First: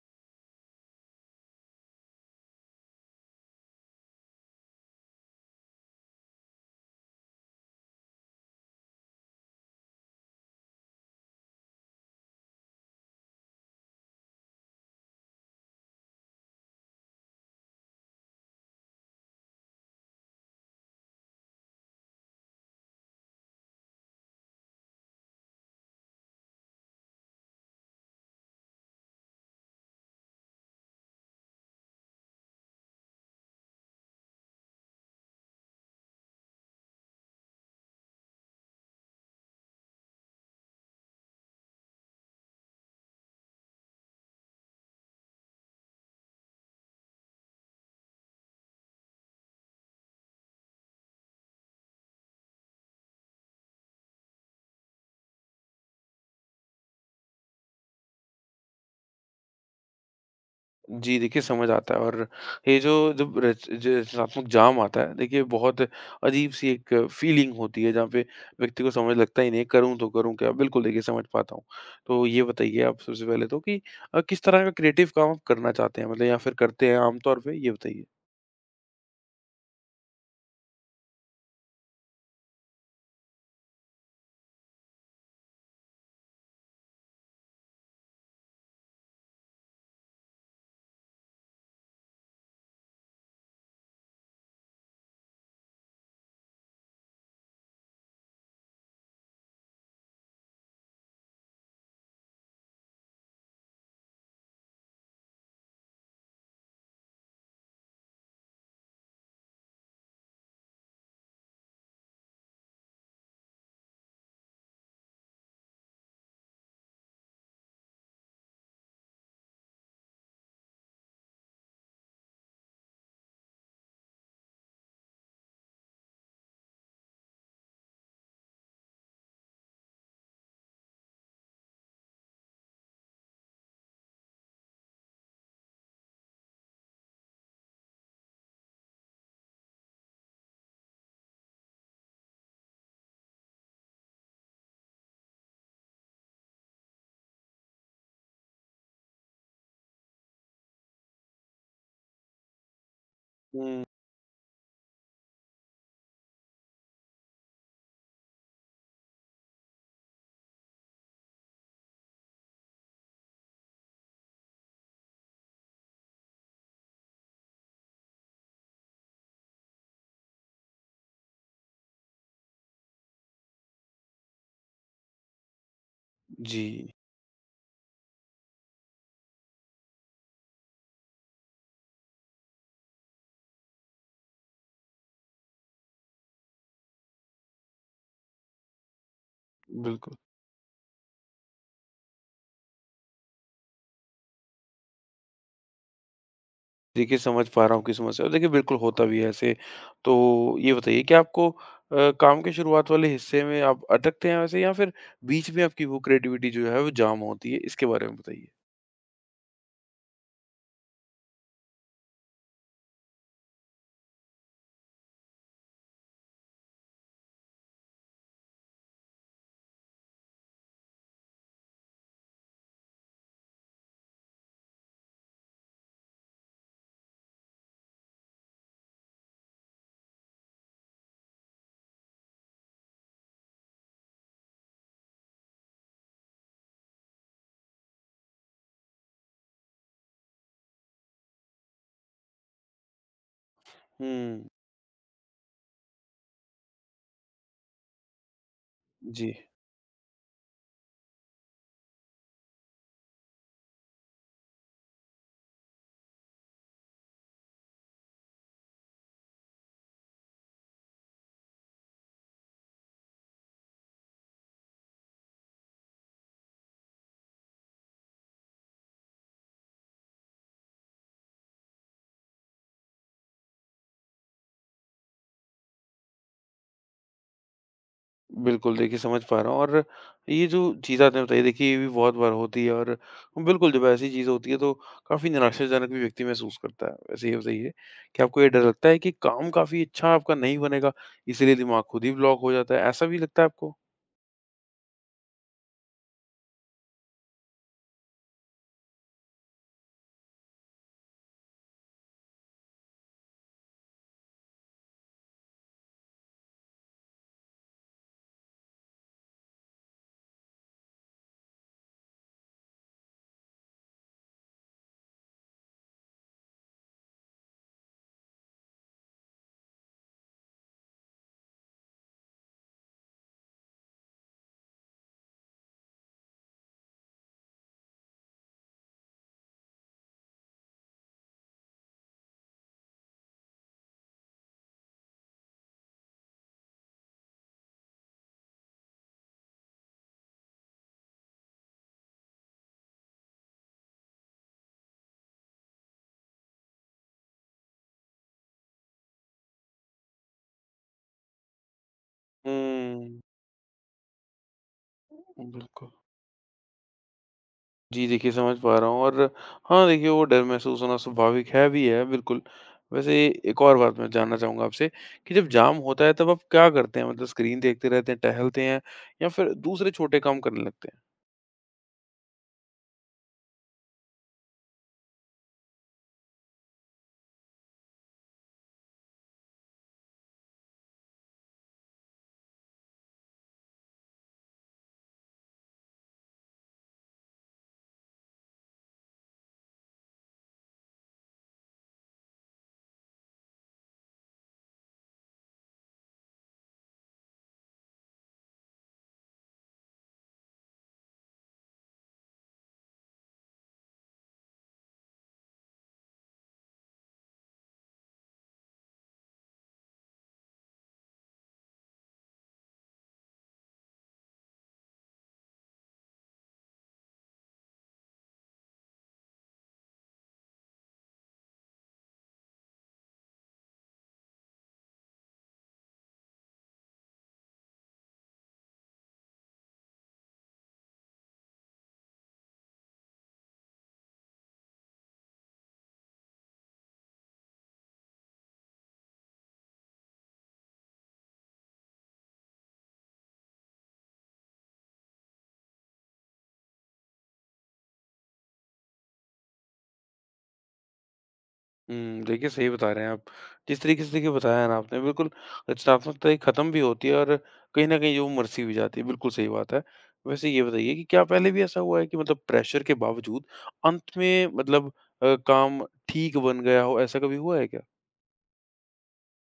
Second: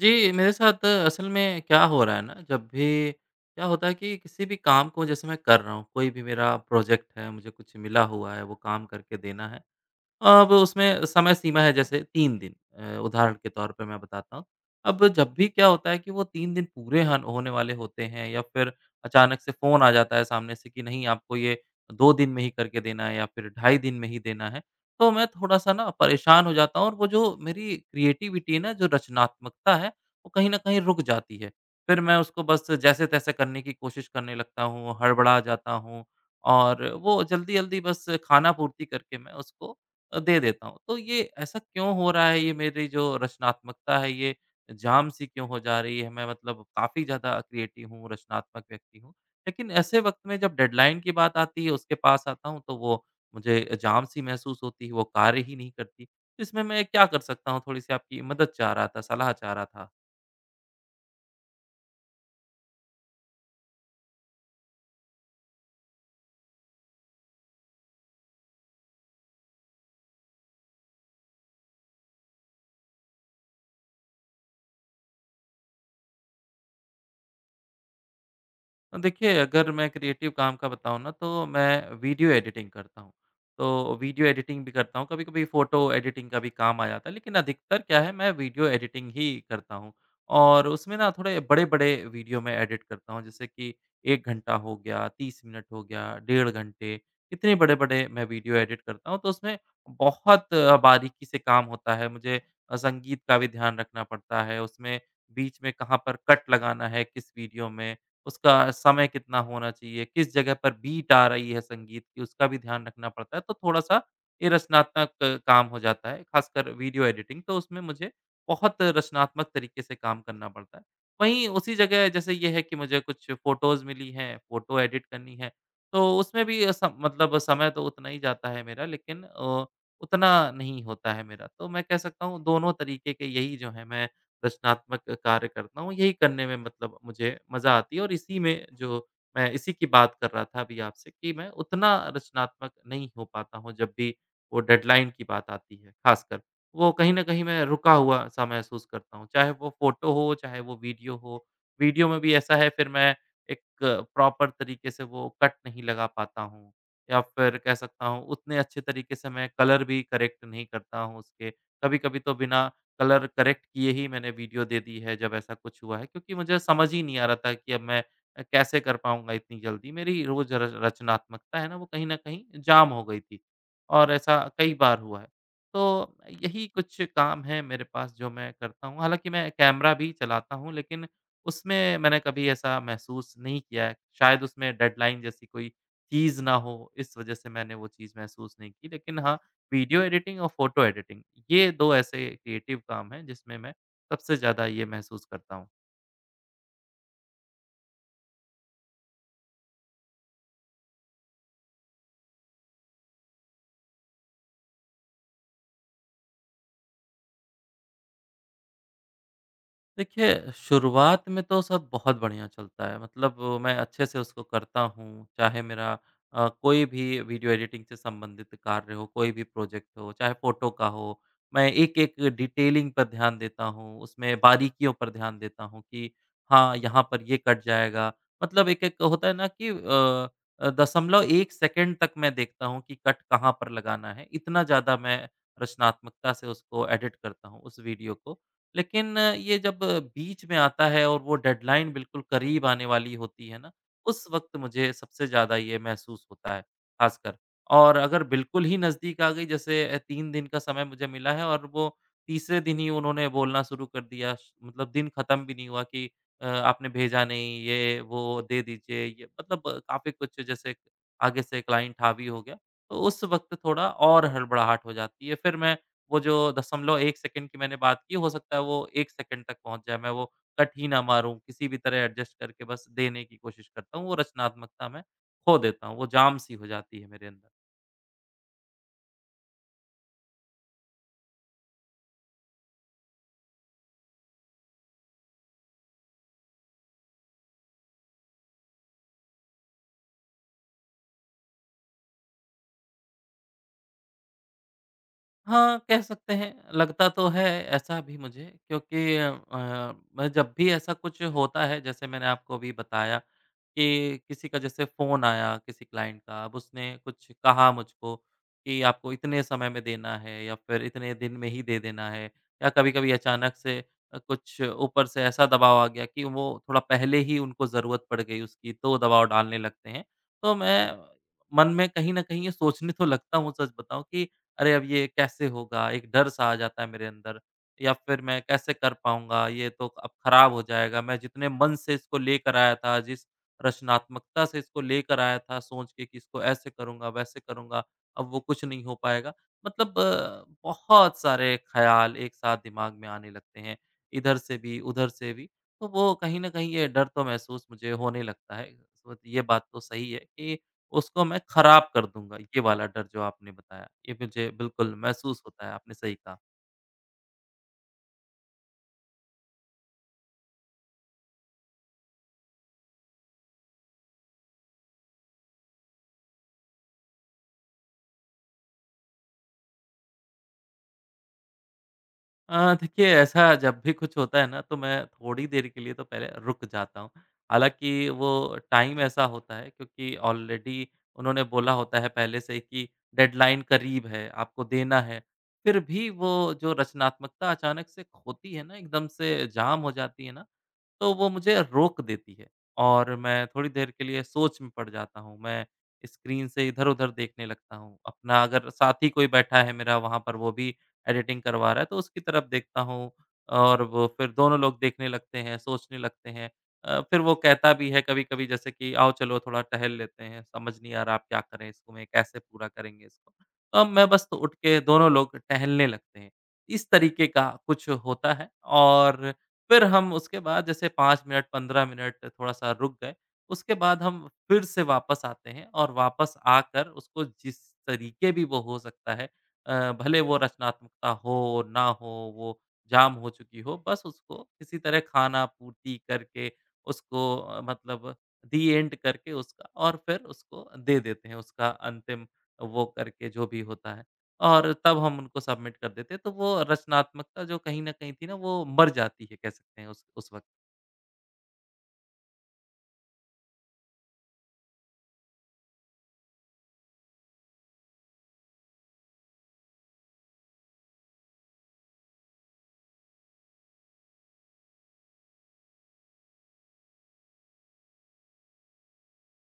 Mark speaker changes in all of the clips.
Speaker 1: जी, मेरे साथ असल में क्या हो रहा है ना, जब भी क्या होता है कि किसी भी काम को जैसे मैं कर रहा हूँ, कोई भी मेरा प्रोजेक्ट है, मुझे कुछ मिला हुआ है, वो काम करके देना है। अब उसमें समय सीमा है जैसे 3 दिन उदाहरण के तौर पे मैं बताता हूँ। अब जब भी क्या होता है कि वो 3 दिन पूरे हन होने वाले होते हैं या फिर अचानक से फ़ोन आ जाता है सामने से कि नहीं आपको ये 2 दिन में ही करके देना है या फिर ढाई दिन में ही देना है। तो मैं थोड़ा-सा ना परेशान हो जाता हूँ और वो जो मेरी क्रिएटिविटी है ना, जो रचनात्मकता है, वो कहीं न कहीं रुक जाती है। फिर मैं उसको बस जैसे-तैसे करने की कोशिश करने लगता हूँ, हड़बड़ा जाता हूँ और वो जल्दी-जल्दी बस खाना पूर्ति करके मैं उसको दे देता हूँ। तो ये ऐसा क्यों हो रहा है, ये मेरी जो रचनात्मकता है ये जाम सी क्यों हो जा रही है, मैं मतलब काफ़ी ज़्यादा क्रिएटिव हूँ, रचनात्मक व्यक्ति हूँ। लेकिन ऐसे वक़्त में जब डेडलाइन की बात आती है, उसके पास आता हूँ तो वो मुझे जाम सी महसूस होती है, वो कार्य ही नहीं करती। तो इसमें मैं क्या कर सकता हूँ? थोड़ी-सी आपकी मदद चाह रहा था, सलाह चाह रहा था।
Speaker 2: जी, देखिए समझ आता है। और ये जो जब रच ज रचनात्मक जाम आता है, देखिए बहुत अजीब-सी एक फ़ीलिंग होती है, जहाँ पे व्यक्ति को समझ लगता ही नहीं है, करूँ तो करूँ क्या? बिल्कुल, देखिए समझ पाता हूँ। तो ये बताइए आप सबसे पहले तो कि किस तरह का क्रिएटिव काम आप करना चाहते हैं? मतलब या फिर करते हैं आम तौर पे, ये बताइए?
Speaker 1: तो देखिए, अगर मैं क्रिएटिव काम का बताऊँ ना तो मैं वीडियो एडिटिंग करता हूँ। तो वीडियो एडिटिंग भी करता हूँ, कभी-कभी फ़ोटो एडिटिंग का भी काम आ जाता है, लेकिन अधिकतर क्या है मैं वीडियो एडिटिंग ही करता हूँ। और उसमें ना थोड़े बड़े-बड़े वीडियो मैं एडिट करता हूँ जैसे कि 1 घंटा हो गया, 30 मिनट हो गया, डेढ़ घंटे, इतने बड़े-बड़े मैं वीडियो एडिट करता हूँ। तो उसमें बहुत बारीकी से काम होता है, मुझे संगीत का भी ध्यान रखना पड़ता है, उसमें बीच में कहाँ पर कट लगाना है, किस वीडियो में उसका समय कितना होना चाहिए, किस जगह पर बीट आ रही है संगीत की, उसका भी ध्यान रखना पड़ता है। तो थोड़ा-सा ये रचनात्मक काम हो जाता है, खासकर वीडियो एडिटिंग, तो उसमें मुझे बहुत रचनात्मक तरीके से काम करना पड़ता है। वहीं उसी जगह जैसे ये है कि मुझे कुछ फ़ोटोज़ मिली हैं, फ़ोटो एडिट करनी है, तो उसमें भी सम मतलब समय तो उतना ही जाता है मेरा, लेकिन उतना नहीं होता है मेरा। तो मैं कह सकता हूँ, दोनों तरीके के यही जो हैं, मैं रचनात्मक कार्य करता हूँ, यही करने में मतलब मुझे मज़ा आती है और इसी में जो मैं इसी की बात कर रहा था अभी आपसे कि मैं उतना रचनात्मक नहीं हो पाता हूँ जब भी वो डेडलाइन की बात आती है ख़ासकर। वो कहीं न कहीं मैं रुका हुआ-सा महसूस करता हूँ, चाहे वो फ़ोटो हो, चाहे वो वीडियो हो। वीडियो में भी ऐसा है फिर मैं एक
Speaker 2: हुँ,
Speaker 1: प्रॉपर तरीके से वो कट नहीं लगा पाता हूँ या फिर कह सकता हूँ उतने अच्छे तरीके से मैं कलर भी करेक्ट नहीं करता हूँ उसके। कभी-कभी तो बिना कलर करेक्ट किए ही मैंने वीडियो दे दी है जब ऐसा कुछ हुआ है क्योंकि मुझे समझ ही नहीं आ रहा था कि अब मैं कैसे कर पाऊँगा इतनी जल्दी। मेरी वो जो र रचनात्मकता है ना वो कहीं न कहीं जाम हो गई थी और ऐसा कई बार हुआ है। तो यही
Speaker 2: जी,
Speaker 1: कुछ काम है मेरे पास जो मैं करता हूँ। हालाँकि मैं कैमरा भी चलाता हूँ लेकिन उसमें मैंने कभी ऐसा महसूस नहीं किया है। शायद उसमें डेडलाइन जैसी कोई चीज़ ना हो इस वज़ह से मैंने वो चीज़ महसूस नहीं की। लेकिन हाँ, वीडियो
Speaker 2: बिल्कुल।
Speaker 1: एडिटिंग और फ़ोटो एडिटिंग, ये 2 ऐसे क्रिएटिव काम हैं जिसमें मैं सबसे ज़्यादा ये महसूस करता हूँ।
Speaker 2: देखिए, समझ पा रहा हूँ आपकी समस्या, और देखिए बिल्कुल होता भी है ऐसे। तो ये बताइए कि आपको काम के शुरुआत वाले हिस्से में आप अटकते हैं वैसे, या फिर बीच में आपकी वो क्रिएटिविटी जो है वो जाम होती है? इसके बारे में बताइए।
Speaker 1: देखिए, शुरुआत में तो सब बहुत बढ़िया चलता है, मतलब मैं अच्छे से उसको करता हूँ, चाहे मेरा कोई भी वीडियो एडिटिंग से संबंधित कार्य हो, कोई भी प्रोजेक्ट हो, चाहे फ़ोटो का हो, मैं एक-एक डिटेलिंग पर ध्यान देता हूँ, उसमें बारीकियों पर ध्यान देता हूँ कि हाँ, यहाँ पर ये कट जाएगा। मतलब एक-एक होता है ना कि दशमलव 1 सेकंड तक मैं देखता हूँ कि कट कहाँ पर लगाना है, इतना ज़्यादा मैं रचनात्मकता से उसको एडिट करता हूँ, उस वीडियो को। लेकिन ये जब बीच में आता है और वो डेडलाइन बिल्कुल करीब आने वाली होती है ना, उस
Speaker 2: हुँ,
Speaker 1: वक़्त मुझे सबसे ज़्यादा ये महसूस होता है, ख़ासकर। और अगर बिल्कुल ही नज़दीक
Speaker 2: जी।
Speaker 1: आ गई जैसे 3 दिन का समय मुझे मिला है और वो तीसरे दिन ही उन्होंने बोलना शुरू कर दिया श मतलब दिन ख़त्म भी नहीं हुआ कि आपने भेजा नहीं, ये वो दे दीजिए, ये मतलब काफ़ी कुछ जैसे आगे से क्लाइंट हावी हो गया। तो उस वक़्त थोड़ा और हड़बड़ाहट हो जाती है। फिर मैं वो जो दशमलव 1 सेकंड की मैंने बात की, हो सकता है वो 1 सेकंड तक पहुँच जाए, मैं वो कट ही ना मारूँ, किसी भी तरह एडजस्ट करके बस देने की कोशिश करता हूँ, वो रचनात्मकता मैं खो देता हूँ, वो जाम-सी हो जाती है मेरे अंदर।
Speaker 2: बिल्कुल, देखिए समझ पा रहा हूँ। और ये जो चीज़ आपने बताई, देखिए ये भी बहुत बार होती है, और बिल्कुल जब ऐसी चीज़ होती है तो काफ़ी निराशाजनक भी व्यक्ति महसूस करता है। वैसे ये बताइए, कि आपको ये डर लगता है कि काम काफ़ी अच्छा आपका नहीं बनेगा, इसीलिए दिमाग खुद ही ब्लॉक हो जाता है, ऐसा भी लगता है आपको?
Speaker 1: हाँ, कह सकते हैं। लगता तो है ऐसा भी मुझे क्योंकि मैं जब भी ऐसा कुछ होता है जैसे मैंने आपको अभी बताया कि किसी का जैसे फ़ोन आया किसी क्लाइंट का, अब उसने कुछ कहा मुझको कि आपको इतने समय में देना है या फिर इतने दिन में ही दे देना है या कभी-कभी अचानक से कुछ ऊपर से ऐसा दबाव आ गया कि वो थोड़ा पहले ही उनको ज़रूरत पड़ गई उसकी तो दबाव डालने लगते हैं। तो मैं मन में कहीं न कहीं ये सोचने तो लगता हूँ सच बताऊँ कि अरे! अब ये कैसे होगा? एक डर-सा आ जाता है मेरे अंदर या फिर मैं कैसे कर पाऊँगा? ये तो अब खराब हो जाएगा। मैं जितने मन से इसको लेकर आया था, जिस रचनात्मकता से इसको लेकर आया था सोच के कि इसको ऐसे करूँगा, वैसे करूँगा, अब वो कुछ नहीं हो पाएगा। मतलब बहुत सारे ख़्याल एक साथ दिमाग में आने लगते हैं, इधर से भी, उधर से भी। तो वो कहीं न कहीं ये डर तो महसूस मुझे होने लगता है। तो ये बात तो सही है कि उसको मैं खराब कर दूँगा, ये वाला डर
Speaker 2: हुँ।
Speaker 1: जो आपने बताया, ये मुझे बिल्कुल महसूस होता है,
Speaker 2: बिल्कुल।
Speaker 1: आपने सही कहा।
Speaker 2: जी, देखिए समझ पा रहा हूँ। और हाँ, देखिए वो डर महसूस होना स्वाभाविक है भी है, बिल्कुल। वैसे एक और बात मैं जानना चाहूँगा आपसे, कि जब जाम होता है तब आप क्या करते हैं? मतलब स्क्रीन देखते रहते हैं, टहलते हैं, या फिर दूसरे छोटे काम करने लगते हैं?
Speaker 1: देखिए ऐसा जब भी कुछ होता है ना तो मैं थोड़ी देर के लिए तो पहले रुक जाता हूँ। हालाँकि वो टाइम ऐसा होता है क्योंकि ऑलरेडी उन्होंने बोला होता है पहले से ही कि डेडलाइन करीब है, आपको देना है। फिर भी वो जो रचनात्मकता अचानक से खोती है ना, एकदम से जाम हो जाती है ना तो वो मुझे रोक देती है और मैं थोड़ी देर के लिए सोच में पड़ जाता हूँ। मैं स्क्रीन से इधर-उधर देखने लगता हूँ। अपना अगर साथी कोई बैठा है मेरा वहाँ पर वो भी एडिटिंग करवा रहा है तो उसकी तरफ देखता हूँ और वो फिर दोनों लोग देखने लगते हैं, सोचने लगते हैं। फिर वो कहता भी है कभी-कभी जैसे कि आओ चलो थोड़ा टहल लेते हैं, समझ नहीं आ रहा आप क्या करें इसको में, कैसे पूरा करेंगे इसको। तो अब मैं बस तो उठ के दोनों लोग टहलने लगते हैं। इस तरीके का कुछ होता है और फिर हम उसके बाद जैसे 5 मिनट, 15 मिनट थोड़ा-सा रुक गए, उसके बाद हम फिर से वापस आते हैं और वापस आकर उसको जिस तरीके भी वो हो सकता है भले वो रचनात्मकता हो, ना हो, वो जाम हो चुकी हो, बस उसको किसी तरह खाना-पूर्ति करके उसको मतलब दी एंड करके उसका और फिर उसको दे देते हैं, उसका अंतिम वो करके जो भी होता है। और तब हम उनको सबमिट कर देते। तो वो रचनात्मकता जो कहीं न कहीं थी ना, वो मर जाती है कह सकते हैं उस वक़्त।
Speaker 2: हुँ, देखिए सही बता रहे हैं आप। जिस तरीके से देखिए बताया ना आपने, बिल्कुल रचनात्मकता एक ख़त्म भी होती है, और कहीं न कहीं वो मरसी भी जाती है, बिल्कुल सही बात है। वैसे ये बताइए, कि क्या पहले भी ऐसा हुआ है कि मतलब प्रेशर के बावजूद अंत में, मतलब काम ठीक बन गया हो, ऐसा कभी हुआ है क्या?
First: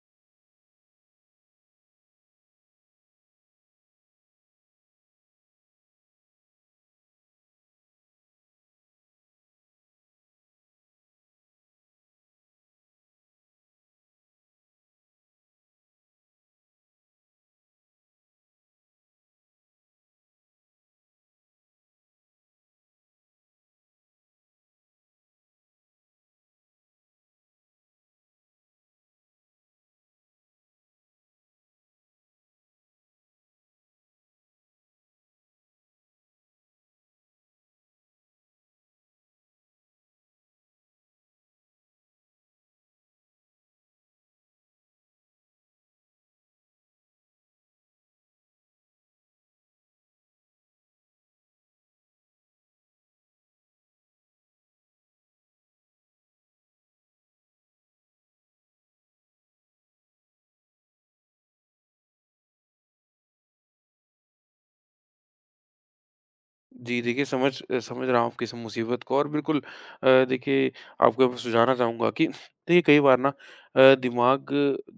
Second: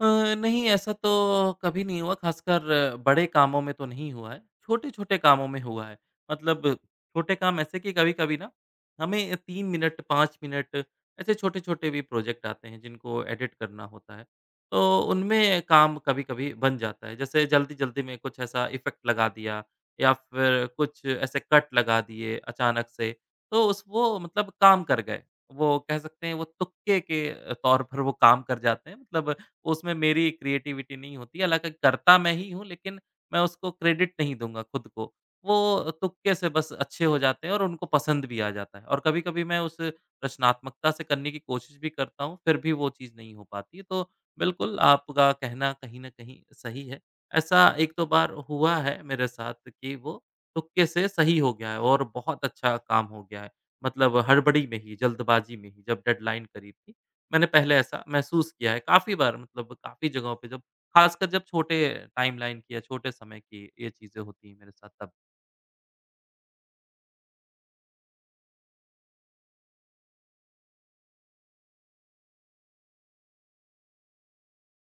Speaker 1: अ, नहीं ऐसा तो कभी नहीं हुआ ख़ासकर बड़े कामों में तो नहीं हुआ है, छोटे-छोटे कामों में हुआ है। मतलब छोटे काम ऐसे कि कभी-कभी ना हमें 3 मिनट, 5 मिनट ऐसे छोटे-छोटे भी प्रोजेक्ट आते हैं जिनको एडिट करना होता है। तो उनमें काम कभी-कभी बन जाता है। जैसे जल्दी-जल्दी में कुछ ऐसा इफ़ेक्ट लगा दिया या फिर कुछ ऐसे कट लगा दिए अचानक से, तो उस वो मतलब काम कर गए। वो कह सकते हैं वो तुक्के के तौर पर वो काम कर जाते हैं। मतलब उसमें मेरी क्रिएटिविटी नहीं होती। हालाँकि करता मैं ही हूँ, लेकिन मैं उसको क्रेडिट नहीं दूँगा खुद को। वो तुक्के से बस अच्छे हो जाते हैं और उनको पसंद भी आ जाता है और कभी-कभी मैं उस रचनात्मकता से करने की कोशिश भी करता हूँ, फिर भी वो चीज़ नहीं हो पाती। तो बिल्कुल, आपका कहना कहीं न कहीं सही है। ऐसा एक दो बार हुआ है मेरे साथ कि वो तुक्के से सही हो गया है और बहुत अच्छा काम हो गया है। मतलब हड़बड़ी में ही, जल्दबाजी में ही, जब डेडलाइन करीब थी। मैंने पहले ऐसा महसूस किया है काफ़ी बार मतलब काफ़ी जगहों पे जब ख़ासकर जब छोटे टाइमलाइन की या छोटे समय की ये चीज़ें होती हैं मेरे साथ तब।
Speaker 2: जी, देखिए समझ रहा हूँ आपकी इस मुसीबत को, और बिल्कुल देखिए आपको मैं सुझाना चाहूँगा कि देखिए कई बार ना दिमाग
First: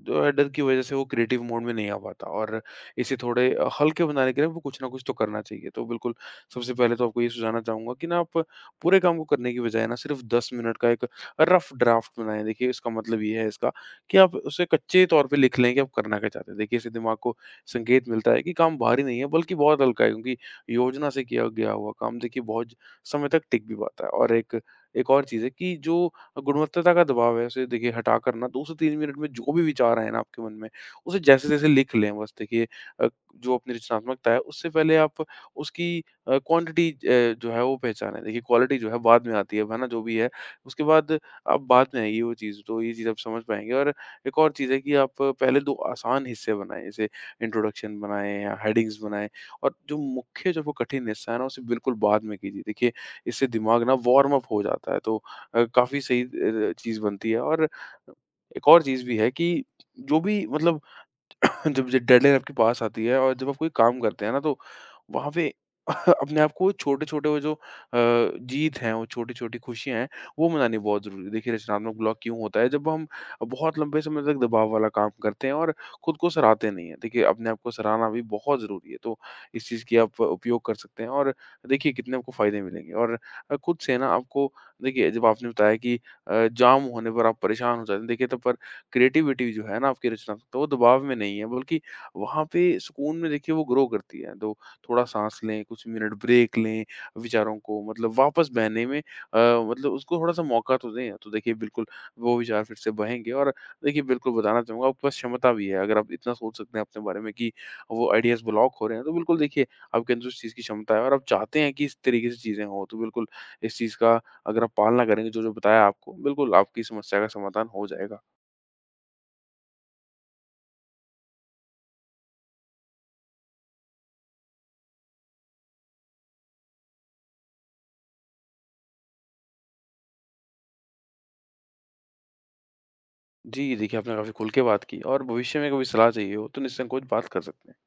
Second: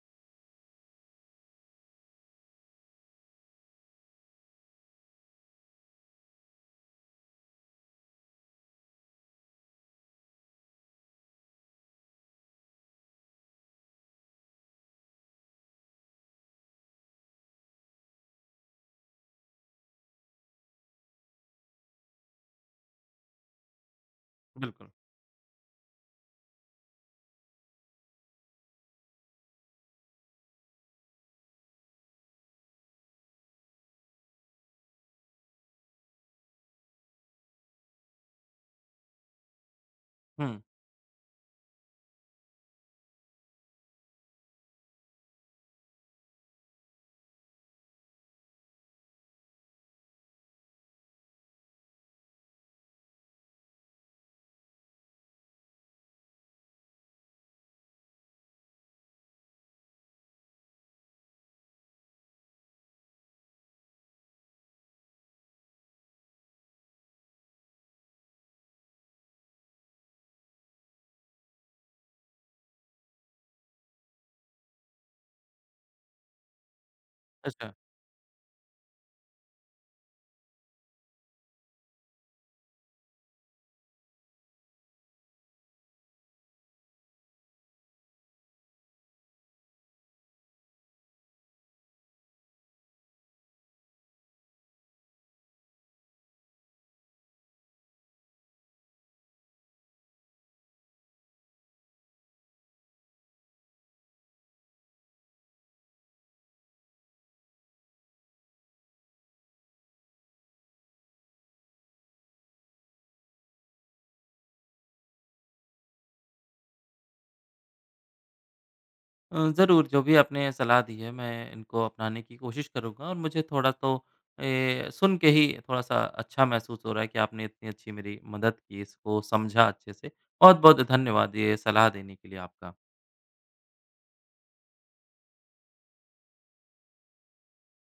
Speaker 2: जो है डर की वज़ह से वो क्रिएटिव मोड में नहीं आ पाता, और इसे थोड़े हल्के बनाने के लिए आपको कुछ ना कुछ तो करना चाहिए। तो बिल्कुल, सबसे पहले तो आपको ये सुझाना चाहूँगा कि ना आप पूरे काम को करने की बजाय ना सिर्फ़ 10 मिनट का एक रफ़ ड्राफ्ट बनाएँ। देखिए, इसका मतलब ये है इसका कि आप उसे कच्चे तौर पे लिख लें कि आप करना क्या चाहते हैं। देखिए, इससे दिमाग को संकेत मिलता है कि काम भारी नहीं है, बल्कि बहुत हल्का है, क्योंकि योजना से किया गया हुआ काम देखिए बहुत समय तक टिक भी पाता है। और एक
Speaker 1: बिल्कुल।
Speaker 2: एक और चीज़ है कि जो गुणवत्ता का दबाव है, उसे देखिए हटा कर ना 2 से 3 मिनट में जो भी विचार आए ना आपके मन में, उसे जैसे-जैसे लिख लें बस। देखिए अ, जो अपनी रचनात्मकता है उससे पहले आप उसकी क्वांटिटी जो है वो पहचानें। देखिए, क्वालिटी जो है बाद में आती है ना? जो भी है,
Speaker 1: हुँ,
Speaker 2: उसके बाद आप, बाद में आएगी वो चीज़, तो ये चीज़ आप समझ पाएँगे। और एक और चीज़ है, कि आप पहले 2 आसान हिस्से बनाएँ, जैसे इंट्रोडक्शन बनाएँ या हेडिंग्स बनाएँ। और जो मुख्य जो वो कठिन हिस्सा है ना, उसे बिल्कुल बाद में कीजिए। देखिए, इससे दिमाग ना वार्म अप हो जाता है, तो काफ़ी सही चीज़ बनती है। और एक और चीज़ भी है, कि जो भी मतलब जब जब डेडलाइन आपके पास आती है और जब आप कोई काम करते हैं ना, तो वहाँ पे अपने आप को छोटे-छोटे वो जो जीत हैं, वो छोटी-छोटी खुशियाँ हैं, वो मनानी बहुत ज़रूरी है। देखिए, रचनात्मक ब्लॉक क्यों होता है? जब हम बहुत लंबे समय तक दबाव वाला काम करते हैं और खुद को सराहते नहीं हैं। देखिए, अपने आप को
Speaker 1: अच्छा।
Speaker 2: सराहना भी बहुत ज़रूरी है, तो इस चीज़ की आप उपयोग कर सकते हैं, और देखिए कितने आपको फ़ायदे मिलेंगे। और खुद से ना आपको, देखिए जब आपने बताया कि जाम होने पर आप परेशान हो जाते हैं, देखिए तब पर क्रिएटिविटी जो है ना आपकी, रचनात्मकता वो दबाव में नहीं है, बल्कि वहाँ पे सुकून में देखिए वो ग्रो करती है। तो थोड़ा साँस लें, कुछ मिनट ब्रेक लें, विचारों को मतलब वापस बहने में, मतलब उसको थोड़ा-सा मौका तो दें। तो देखिए बिल्कुल, वो विचार फिर से बहेंगे। और देखिए, बिल्कुल बताना चाहूँगा आपके पास क्षमता भी है। अगर आप इतना सोच सकते हैं अपने बारे में कि वो आइडियाज़ ब्लॉक हो रहे हैं, तो बिल्कुल देखिए आपके अंदर उस चीज़ की क्षमता है और आप चाहते हैं कि इस तरीके से चीज़ें हों। तो बिल्कुल, इस चीज़ का अगर आप पालना करेंगे जो-जो बताया आपको, बिल्कुल आपकी समस्या का समाधान हो जाएगा।
Speaker 1: ज़रूर जो भी आपने सलाह दी है मैं इनको अपनाने की कोशिश करूँगा और मुझे थोड़ा तो सुन के ही थोड़ा-सा अच्छा महसूस हो रहा है कि आपने इतनी अच्छी मेरी मदद की, इसको समझा अच्छे से। बहुत-बहुत धन्यवाद ये सलाह देने के लिए आपका।
Speaker 2: जी, देखिए आपने काफ़ी खुल के बात की, और भविष्य में कभी सलाह चाहिए हो तो निसंकोच बात कर सकते हैं।